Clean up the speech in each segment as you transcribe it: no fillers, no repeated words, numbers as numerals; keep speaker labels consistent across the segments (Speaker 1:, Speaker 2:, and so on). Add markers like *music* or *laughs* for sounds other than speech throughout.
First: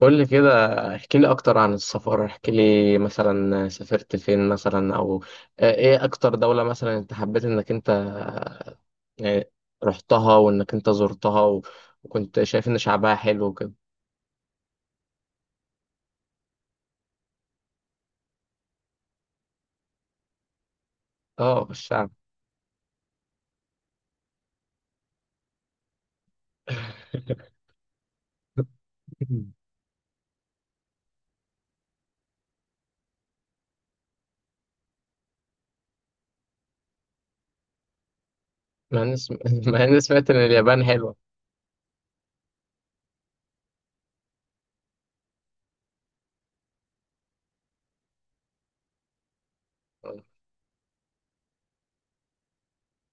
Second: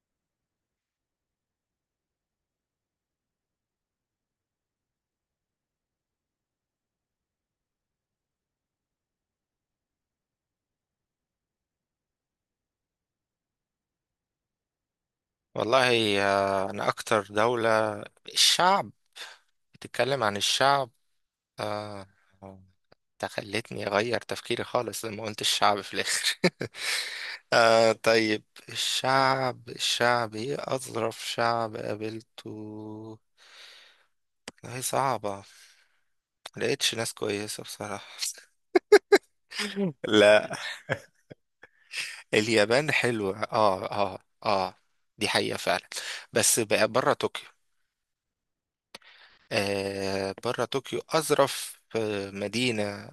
Speaker 1: قول لي كده. احكي لي اكتر عن السفر، احكي لي مثلا سافرت فين مثلا او ايه اكتر دولة مثلا انت حبيت انك انت، يعني رحتها وانك انت زرتها وكنت شايف ان شعبها حلو وكده.
Speaker 2: والله أنا أكتر دولة. الشعب؟ بتتكلم عن الشعب؟
Speaker 1: اه،
Speaker 2: آه،
Speaker 1: الشعب.
Speaker 2: ده خلتني أغير تفكيري خالص لما قلت الشعب في الآخر.
Speaker 1: *laughs*
Speaker 2: *laughs* آه، طيب الشعب، إيه أظرف شعب قابلته؟ والله صعبة. ملقتش ناس كويسة بصراحة.
Speaker 1: مع اني *laughs* مع
Speaker 2: *laughs*
Speaker 1: اني سمعت ان
Speaker 2: لا.
Speaker 1: اليابان حلوة. *laughs*
Speaker 2: اليابان حلوة. اه، اه، اه، دي حقيقة فعلا. بس بقى بره طوكيو. بره طوكيو أظرف مدينة.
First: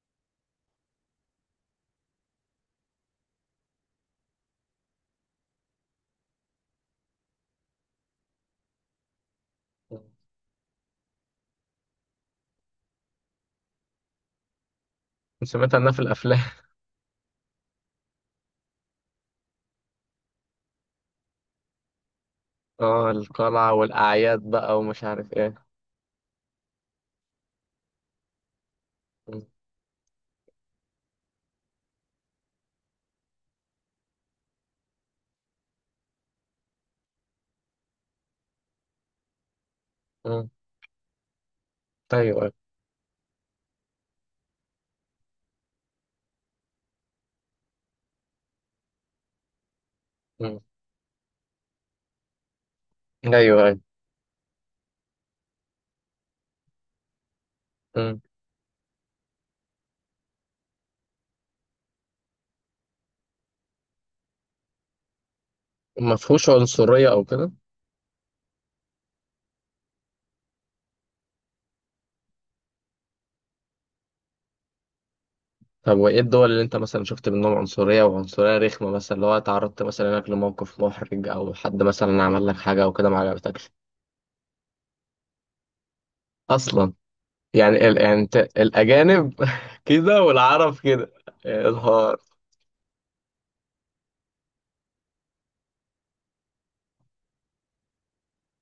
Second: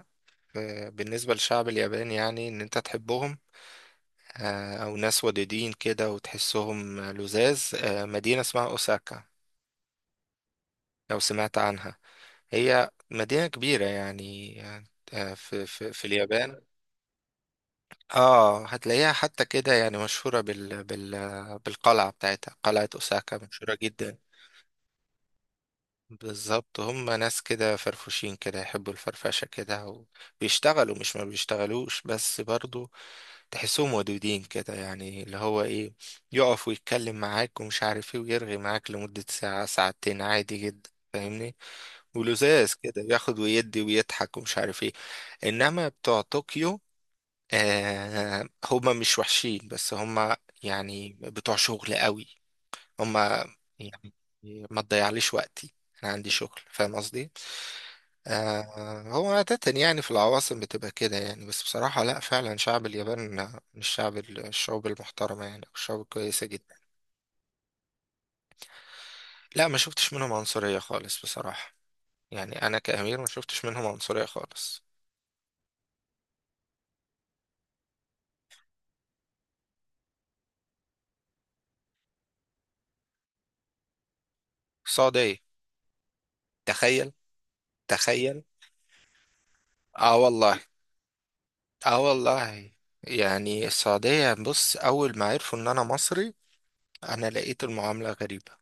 Speaker 2: بالنسبة للشعب الياباني، يعني إن أنت تحبهم. أو ناس ودودين كده وتحسهم لزاز. مدينة اسمها أوساكا، لو سمعت عنها. هي مدينة كبيرة يعني. في,
Speaker 1: سمعت عنها
Speaker 2: في,
Speaker 1: في
Speaker 2: في
Speaker 1: الافلام.
Speaker 2: اليابان. اه، هتلاقيها حتى كده يعني مشهورة بالقلعة بتاعتها.
Speaker 1: *laughs*
Speaker 2: قلعة
Speaker 1: اه،
Speaker 2: أوساكا
Speaker 1: القلعة
Speaker 2: مشهورة جدا.
Speaker 1: والاعياد بقى ومش عارف ايه.
Speaker 2: بالظبط، هم ناس كده فرفوشين كده، يحبوا الفرفشة
Speaker 1: م-
Speaker 2: كده. وبيشتغلوا، مش ما بيشتغلوش، بس برضو تحسهم ودودين كده، يعني اللي هو ايه، يقف ويتكلم معاك ومش عارف ايه، ويرغي معاك لمدة ساعة ساعتين
Speaker 1: م.
Speaker 2: عادي جدا. فاهمني؟
Speaker 1: ايوه، ايوه.
Speaker 2: ولزاز كده، بياخد ويدي ويضحك ومش عارف ايه. انما بتوع طوكيو، آه، هما مش وحشين، بس هما
Speaker 1: م.
Speaker 2: يعني بتوع شغل قوي.
Speaker 1: ايوه،
Speaker 2: هما
Speaker 1: ايوه.
Speaker 2: يعني ما تضيعليش وقتي، انا عندي شغل. فاهم قصدي؟
Speaker 1: م.
Speaker 2: آه، هو عادة يعني في العواصم بتبقى كده يعني. بس بصراحة لا، فعلا شعب اليابان من الشعوب المحترمة، يعني الشعوب
Speaker 1: ما
Speaker 2: الكويسة
Speaker 1: فيهوش
Speaker 2: جدا.
Speaker 1: عنصرية او كده؟
Speaker 2: لا، ما شفتش منهم عنصرية خالص بصراحة. يعني انا كأمير ما شفتش منهم عنصرية خالص.
Speaker 1: طب وايه الدول اللي انت مثلا شفت منهم عنصرية وعنصرية رخمة، مثلا لو اتعرضت مثلا انك لموقف محرج او حد مثلا عمل لك حاجة او كده ما عجبتكش
Speaker 2: السعودية.
Speaker 1: اصلا؟
Speaker 2: تخيل.
Speaker 1: يعني يعني انت
Speaker 2: تخيل.
Speaker 1: الاجانب *laughs*
Speaker 2: اه
Speaker 1: كده
Speaker 2: والله.
Speaker 1: والعرب كده. يا
Speaker 2: اه
Speaker 1: نهار.
Speaker 2: والله. يعني السعودية، بص، اول ما عرفوا ان انا مصري انا لقيت المعاملة غريبة.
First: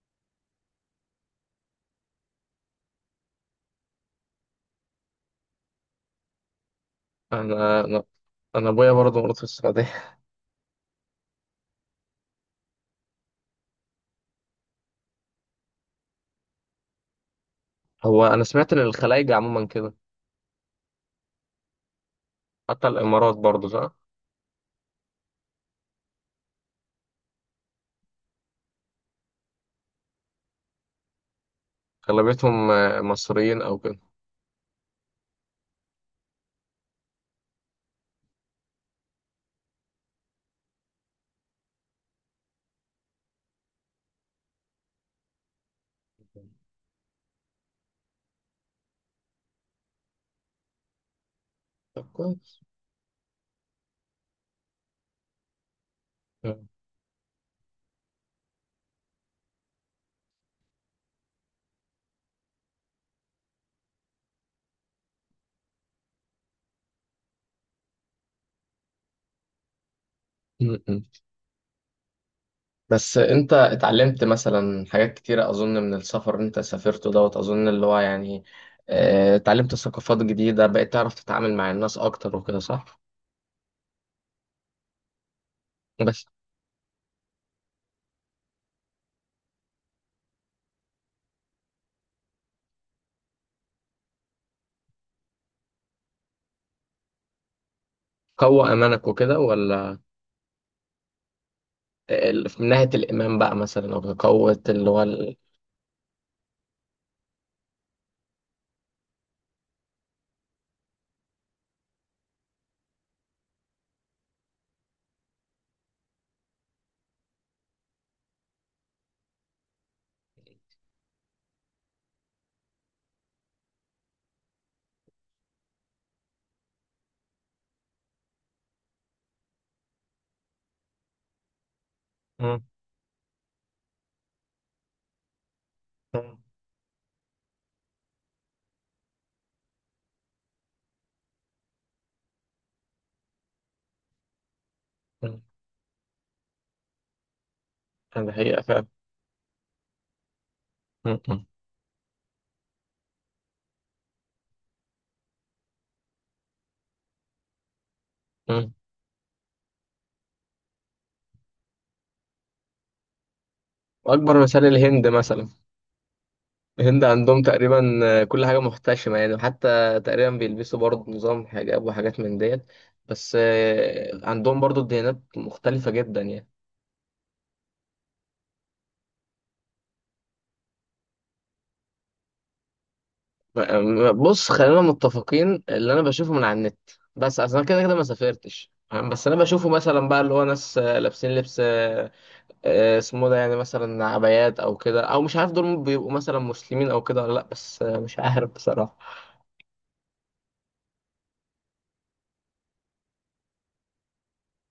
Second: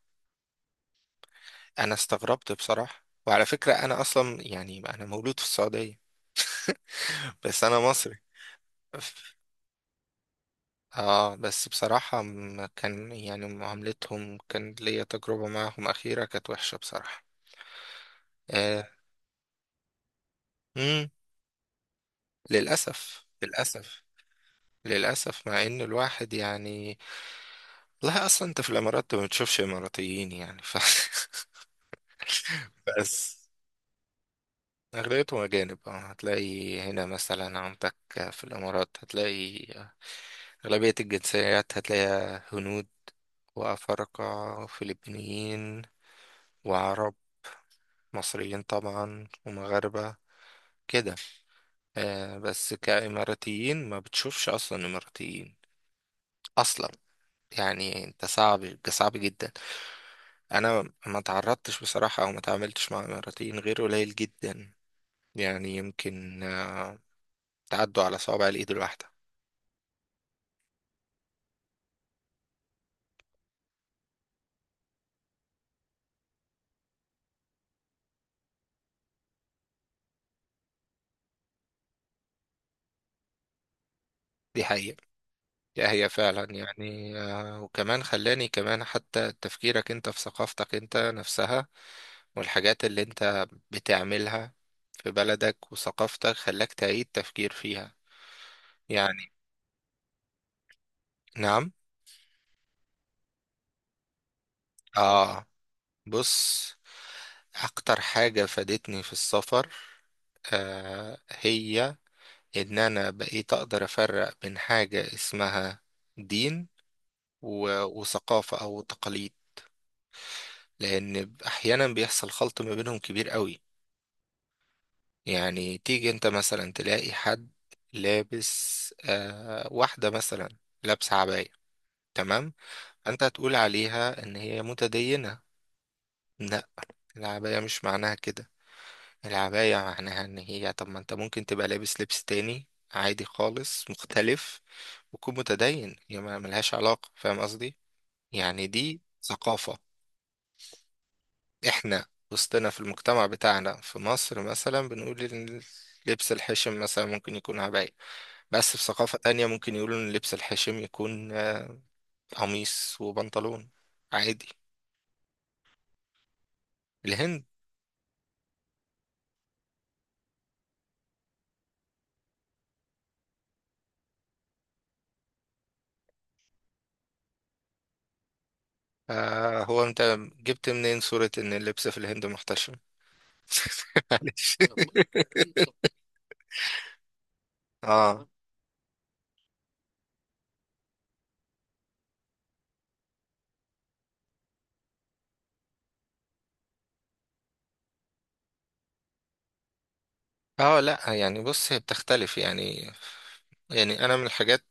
Speaker 2: انا استغربت بصراحة. وعلى فكرة، انا اصلا يعني انا مولود في السعودية. *laughs* بس انا
Speaker 1: انا انا
Speaker 2: مصري.
Speaker 1: أنا ابويا برضه مولود في السعودية.
Speaker 2: اه، بس بصراحة كان يعني معاملتهم، كان ليا تجربة معهم أخيرة كانت وحشة بصراحة.
Speaker 1: *laughs* هو انا سمعت ان
Speaker 2: آه.
Speaker 1: الخلايجة عموما كده.
Speaker 2: مم.
Speaker 1: حتى
Speaker 2: للأسف.
Speaker 1: الامارات برضه صح؟
Speaker 2: للأسف. للأسف، مع إن الواحد يعني. لا أصلا أنت في الإمارات ما بتشوفش إماراتيين، يعني ف... *laughs*
Speaker 1: اغلبيتهم
Speaker 2: بس
Speaker 1: مصريين او كده.
Speaker 2: أغلبيتهم أجانب. آه، هتلاقي هنا مثلا عندك، في الإمارات هتلاقي أغلبية الجنسيات هتلاقيها هنود وأفارقة وفلبينيين وعرب، مصريين طبعا ومغاربة كده.
Speaker 1: طب
Speaker 2: آه،
Speaker 1: كويس.
Speaker 2: بس كإماراتيين ما بتشوفش أصلا إماراتيين أصلا. يعني انت، صعب صعب جدا، انا ما تعرضتش بصراحة او ما تعاملتش مع اماراتيين غير قليل جدا. يعني يمكن تعدوا على صوابع الايد الواحدة.
Speaker 1: *laughs* بس انت اتعلمت مثلا حاجات كتيرة اظن من السفر اللي انت سافرته دوت، اظن اللي هو يعني اه، اتعلمت ثقافات جديدة بقيت تعرف تتعامل مع الناس اكتر وكده، صح؟
Speaker 2: دي حقيقة. لا هي
Speaker 1: بس
Speaker 2: فعلا يعني، وكمان خلاني كمان حتى تفكيرك انت في ثقافتك انت نفسها والحاجات اللي انت بتعملها في بلدك وثقافتك خلاك تعيد تفكير فيها.
Speaker 1: قوة امانك
Speaker 2: يعني
Speaker 1: وكده ولا؟
Speaker 2: نعم.
Speaker 1: من ناحية الامام بقى مثلا او قوة اللي هو
Speaker 2: اه، بص، اكتر حاجة فادتني في السفر هي ان انا بقيت اقدر افرق بين حاجة اسمها دين وثقافة او تقاليد، لان احيانا بيحصل خلط ما بينهم كبير قوي. يعني تيجي انت مثلا تلاقي حد لابس، واحدة مثلا لابسة عباية، تمام.
Speaker 1: مم.
Speaker 2: انت هتقول عليها ان هي متدينة.
Speaker 1: مم.
Speaker 2: لا، العباية مش معناها كده. العباية معناها ان هي، طب ما انت ممكن تبقى لابس لبس تاني عادي خالص مختلف وتكون
Speaker 1: مم.
Speaker 2: متدين. هي ما ملهاش علاقة. فاهم قصدي؟
Speaker 1: ده حقيقة
Speaker 2: يعني
Speaker 1: فعلا.
Speaker 2: دي ثقافة.
Speaker 1: مم. مم.
Speaker 2: احنا وسطنا في المجتمع بتاعنا في مصر مثلا، بنقول إن لبس الحشم مثلا ممكن يكون عباية.
Speaker 1: مم.
Speaker 2: بس في ثقافة تانية ممكن يقولوا إن اللبس الحشيم يكون قميص وبنطلون
Speaker 1: واكبر
Speaker 2: عادي.
Speaker 1: مثال الهند مثلا. الهند عندهم
Speaker 2: الهند.
Speaker 1: تقريبا كل حاجة محتشمة يعني. وحتى تقريبا بيلبسوا برضه نظام حجاب وحاجات من ديت، بس عندهم برضه الديانات مختلفة جدا يعني.
Speaker 2: آه، هو أنت جبت منين صورة إن اللبس في الهند محتشم؟
Speaker 1: بص، خلينا متفقين
Speaker 2: *laughs*
Speaker 1: اللي أنا بشوفه من على النت. بس أصل أنا كده كده ما
Speaker 2: آه.
Speaker 1: سافرتش، فاهم؟ بس أنا بشوفه مثلا بقى اللي هو ناس لابسين لبس، اسمه ده يعني مثلا عبايات أو كده، أو مش عارف دول بيبقوا مثلا مسلمين أو كده ولا لأ، بس مش عارف بصراحة.
Speaker 2: آه. لأ، يعني بص، هي بتختلف يعني. يعني أنا من الحاجات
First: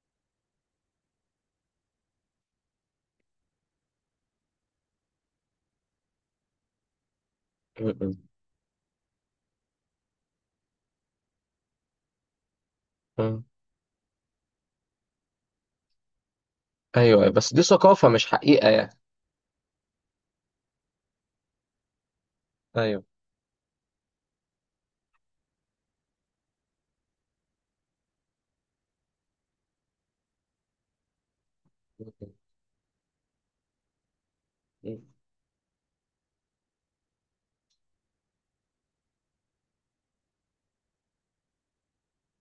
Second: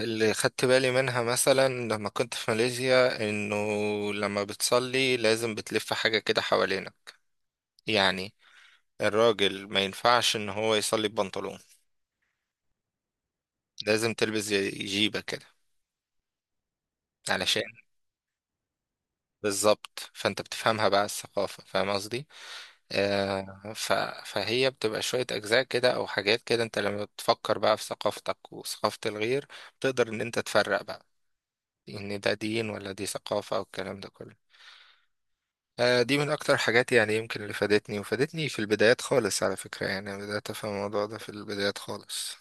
Speaker 2: اللي خدت بالي منها مثلا لما كنت في ماليزيا، إنه لما بتصلي لازم بتلف حاجة كده حوالينا.
Speaker 1: م-
Speaker 2: يعني الراجل ما ينفعش إن هو يصلي ببنطلون،
Speaker 1: م.
Speaker 2: لازم تلبس زي جيبة كده
Speaker 1: أيوه، بس دي
Speaker 2: علشان.
Speaker 1: ثقافة مش حقيقة يعني.
Speaker 2: بالظبط، فانت بتفهمها بقى الثقافة. فاهم قصدي؟ آه ف... فهي بتبقى شوية أجزاء كده أو حاجات كده. انت لما بتفكر بقى في ثقافتك وثقافة الغير، بتقدر ان انت تفرق بقى ان ده
Speaker 1: أيوه.
Speaker 2: دين ولا دي ثقافة، او الكلام ده كله. دي من أكتر حاجات يعني يمكن اللي فادتني، وفادتني في البدايات خالص على فكرة. يعني أنا بدأت أفهم الموضوع ده في البدايات خالص.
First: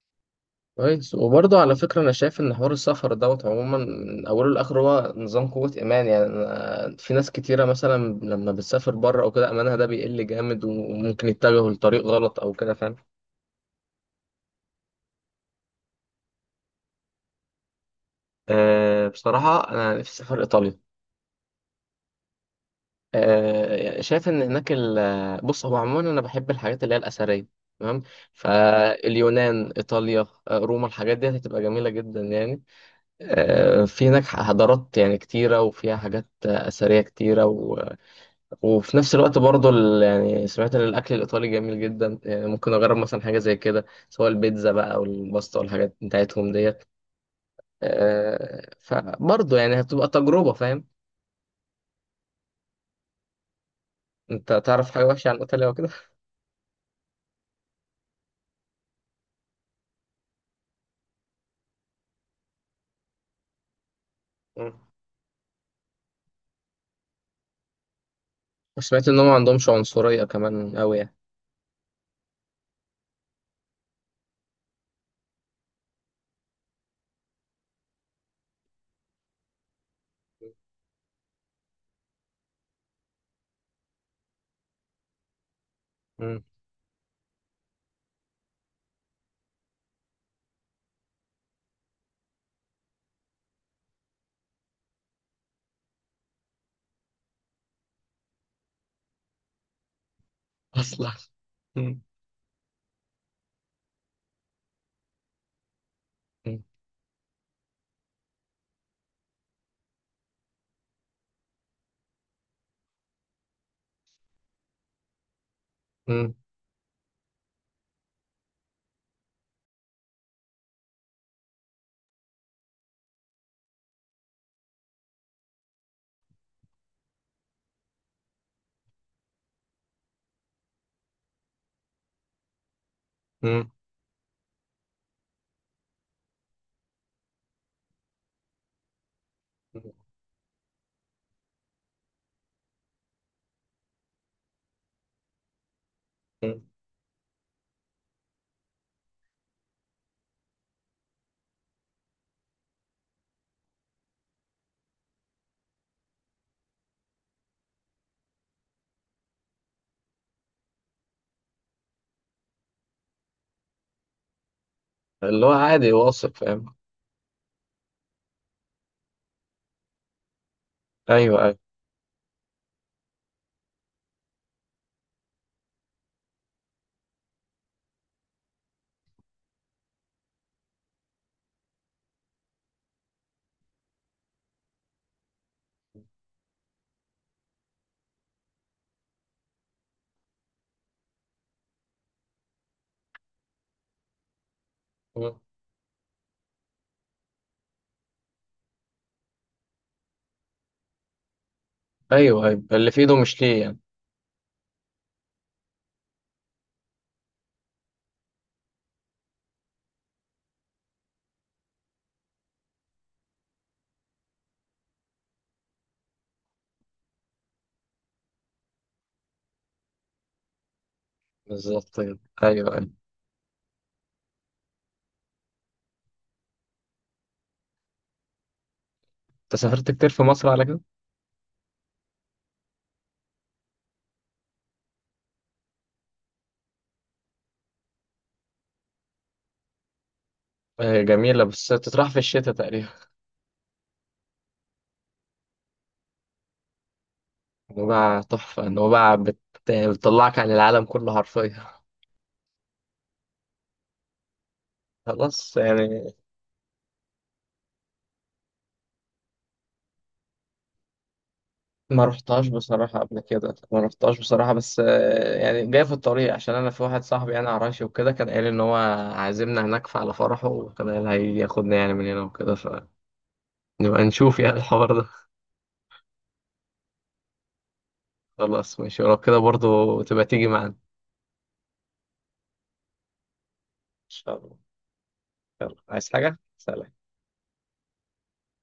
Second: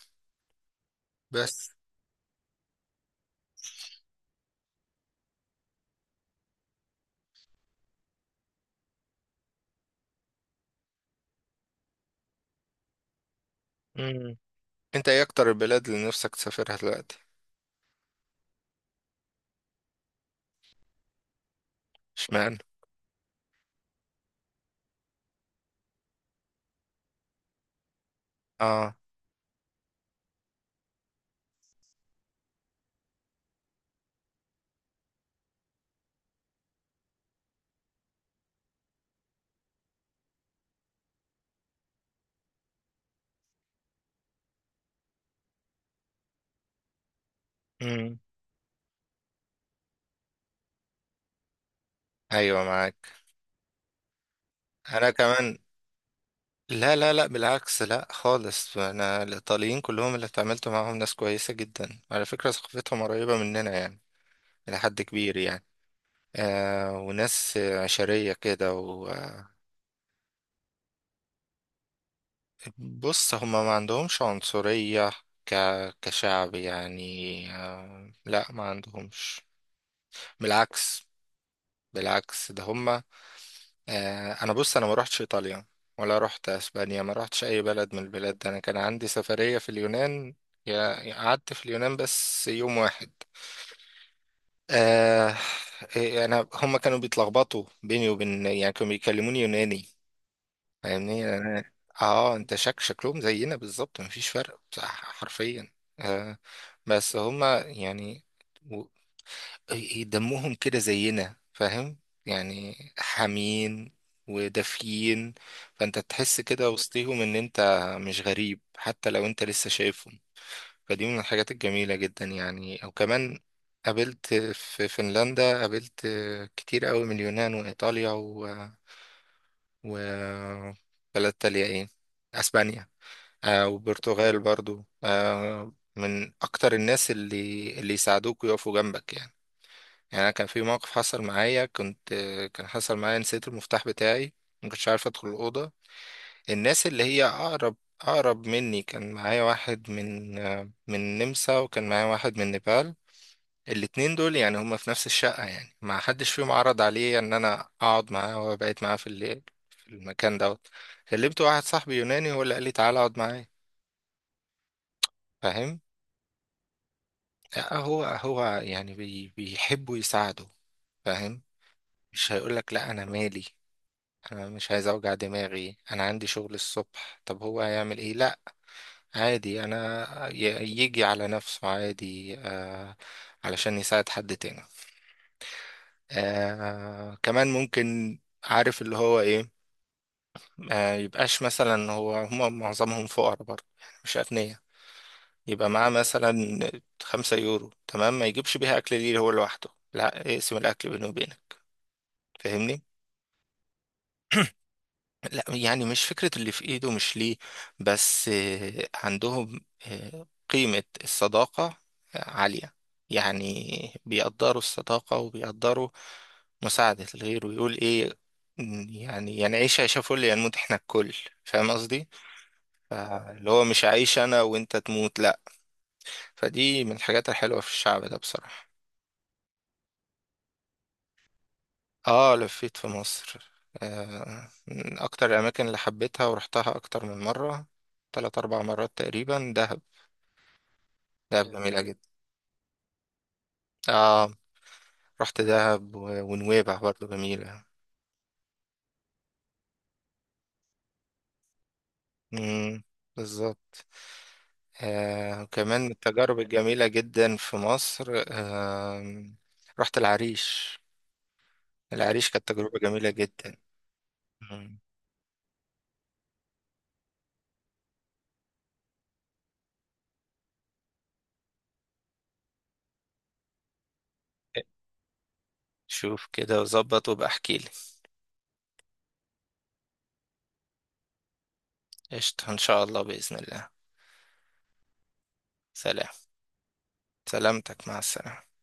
Speaker 1: كويس. وبرضه
Speaker 2: بس.
Speaker 1: على فكرة أنا شايف إن حوار السفر دوت عموما من أوله لآخره هو نظام قوة إيمان، يعني في ناس كتيرة مثلا لما بتسافر بره أو كده إيمانها ده بيقل جامد، وممكن يتجهوا لطريق غلط أو كده، فاهم؟
Speaker 2: مم. انت ايه أكتر البلاد اللي نفسك تسافرها دلوقتي؟
Speaker 1: أه، بصراحة أنا نفسي أسافر إيطاليا.
Speaker 2: اشمعنى؟
Speaker 1: أه، شايف إن هناك بص، هو عموما أنا بحب الحاجات اللي هي الأثرية. تمام.
Speaker 2: اه،
Speaker 1: فاليونان، إيطاليا، روما، الحاجات دي هتبقى جميلة جدا يعني. في هناك حضارات يعني كتيرة، وفيها حاجات أثرية كتيرة. وفي نفس الوقت برضه يعني سمعت ان الاكل الايطالي جميل جدا يعني، ممكن اجرب مثلا حاجه زي كده، سواء البيتزا بقى او الباستا والحاجات بتاعتهم ديت. فبرضه يعني هتبقى تجربه، فاهم؟
Speaker 2: ايوه معاك.
Speaker 1: انت تعرف حاجه
Speaker 2: انا
Speaker 1: وحشه عن
Speaker 2: كمان،
Speaker 1: ايطاليا وكده؟
Speaker 2: لا لا لا، بالعكس، لا خالص. انا الايطاليين كلهم اللي اتعاملت معاهم ناس كويسه جدا على فكره. ثقافتهم قريبه مننا يعني، الى
Speaker 1: مم.
Speaker 2: حد كبير يعني. وناس عشريه كده
Speaker 1: وسمعت
Speaker 2: و...
Speaker 1: ان هم ما عندهمش عنصريه كمان قوي يعني.
Speaker 2: بص، هما ما عندهمش عنصريه ك... كشعب يعني. آه لا، ما عندهمش. بالعكس. بالعكس ده هما. انا بص، انا ما روحتش ايطاليا ولا
Speaker 1: مم.
Speaker 2: روحت اسبانيا. ما روحتش اي بلد من البلاد ده. انا كان عندي سفرية في اليونان. يا يا قعدت في اليونان بس يوم واحد. آه إيه، انا هم كانوا بيتلخبطوا بيني وبين يعني، كانوا بيكلموني يوناني.
Speaker 1: اصلا.
Speaker 2: فاهمني؟ أنا-
Speaker 1: مم.
Speaker 2: اه انت شكلهم زينا بالظبط، مفيش فرق، حرفيا. آه
Speaker 1: م-
Speaker 2: بس هم يعني دمهم كده زينا. فاهم؟ يعني حامين ودافيين. فانت
Speaker 1: م-
Speaker 2: تحس كده وسطيهم ان انت مش غريب، حتى لو انت لسه شايفهم. فدي من الحاجات الجميلة جدا. يعني او كمان، قابلت في فنلندا، قابلت كتير قوي من اليونان وايطاليا و... بلد تانية ايه، اسبانيا.
Speaker 1: م-
Speaker 2: وبرتغال برضو. من اكتر الناس اللي يساعدوك ويقفوا جنبك يعني. يعني انا كان في موقف حصل معايا، كنت. كان حصل معايا، نسيت المفتاح بتاعي، ما كنتش عارف ادخل الاوضه.
Speaker 1: م-
Speaker 2: الناس اللي هي اقرب مني، كان معايا واحد من النمسا، وكان معايا واحد من نيبال. الاتنين دول يعني هما في نفس الشقه، يعني ما حدش فيهم عرض عليا ان انا اقعد معاه وبقيت معاه في الليل في المكان دوت. كلمت واحد صاحبي يوناني، هو اللي قال لي تعالى اقعد معايا.
Speaker 1: اللي هو
Speaker 2: فاهم؟
Speaker 1: عادي واثق، فاهم؟
Speaker 2: لا، هو هو يعني بيحبوا يساعدوا.
Speaker 1: ايوه،
Speaker 2: فاهم؟
Speaker 1: ايوه.
Speaker 2: مش هيقولك لا، انا مالي، انا مش عايز اوجع دماغي، انا عندي شغل الصبح، طب هو هيعمل ايه؟ لا، عادي. انا يجي على نفسه عادي. علشان يساعد حد تاني. كمان ممكن، عارف اللي هو ايه. يبقاش مثلا هو، هم معظمهم فقراء برضه يعني مش اغنياء.
Speaker 1: مم.
Speaker 2: يبقى معاه مثلا 5 يورو، تمام، ما يجيبش بيها اكل ليه هو لوحده، لا، اقسم الاكل بينه وبينك.
Speaker 1: ايوه، ايوه.
Speaker 2: فاهمني؟
Speaker 1: اللي في ايده مش ليه يعني.
Speaker 2: لا يعني مش فكرة اللي في ايده مش ليه، بس عندهم قيمة الصداقة عالية. يعني بيقدروا الصداقة وبيقدروا مساعدة الغير. ويقول ايه، يعني، يعني عيش عيش فل ينموت احنا الكل. فاهم
Speaker 1: بالظبط
Speaker 2: قصدي؟
Speaker 1: كده، ايوه، ايوه.
Speaker 2: فاللي هو مش عايش انا وانت تموت لا. فدي من الحاجات الحلوة في الشعب ده بصراحة.
Speaker 1: انت سافرت كتير في مصر على كده؟
Speaker 2: اه، لفيت في مصر. من اكتر الاماكن اللي حبيتها ورحتها اكتر من مره، 3 4 مرات تقريبا، دهب.
Speaker 1: هي جميلة
Speaker 2: دهب حلو،
Speaker 1: بس
Speaker 2: جميله جدا.
Speaker 1: تطرح في الشتاء تقريبا.
Speaker 2: اه، رحت دهب ونويبع برضو جميله.
Speaker 1: نوبة تحفة، نوبة بتطلعك عن العالم كله حرفيا.
Speaker 2: امم. بالظبط.
Speaker 1: خلاص
Speaker 2: وكمان من
Speaker 1: يعني.
Speaker 2: التجارب الجميله جدا في مصر، رحت العريش.
Speaker 1: ما
Speaker 2: العريش
Speaker 1: رحتهاش
Speaker 2: كانت تجربه
Speaker 1: بصراحة
Speaker 2: جميله
Speaker 1: قبل كده،
Speaker 2: جدا.
Speaker 1: ما رحتهاش بصراحة، بس
Speaker 2: مم.
Speaker 1: يعني جاي في الطريق، عشان أنا في واحد صاحبي أنا عراشي وكده، كان قال إن هو عازمنا هناك على فرحه، وكان قال هياخدنا يعني من هنا وكده، فنبقى نشوف يعني الحوار ده.
Speaker 2: شوف كده وظبط وابقى احكيلي.
Speaker 1: خلاص ماشي، ولو كده برضو تبقى تيجي معانا إن
Speaker 2: قشطة ان شاء الله، باذن الله.
Speaker 1: شاء الله. يلا،
Speaker 2: سلام.
Speaker 1: عايز حاجة؟ سلام.
Speaker 2: سلامتك، مع السلامه.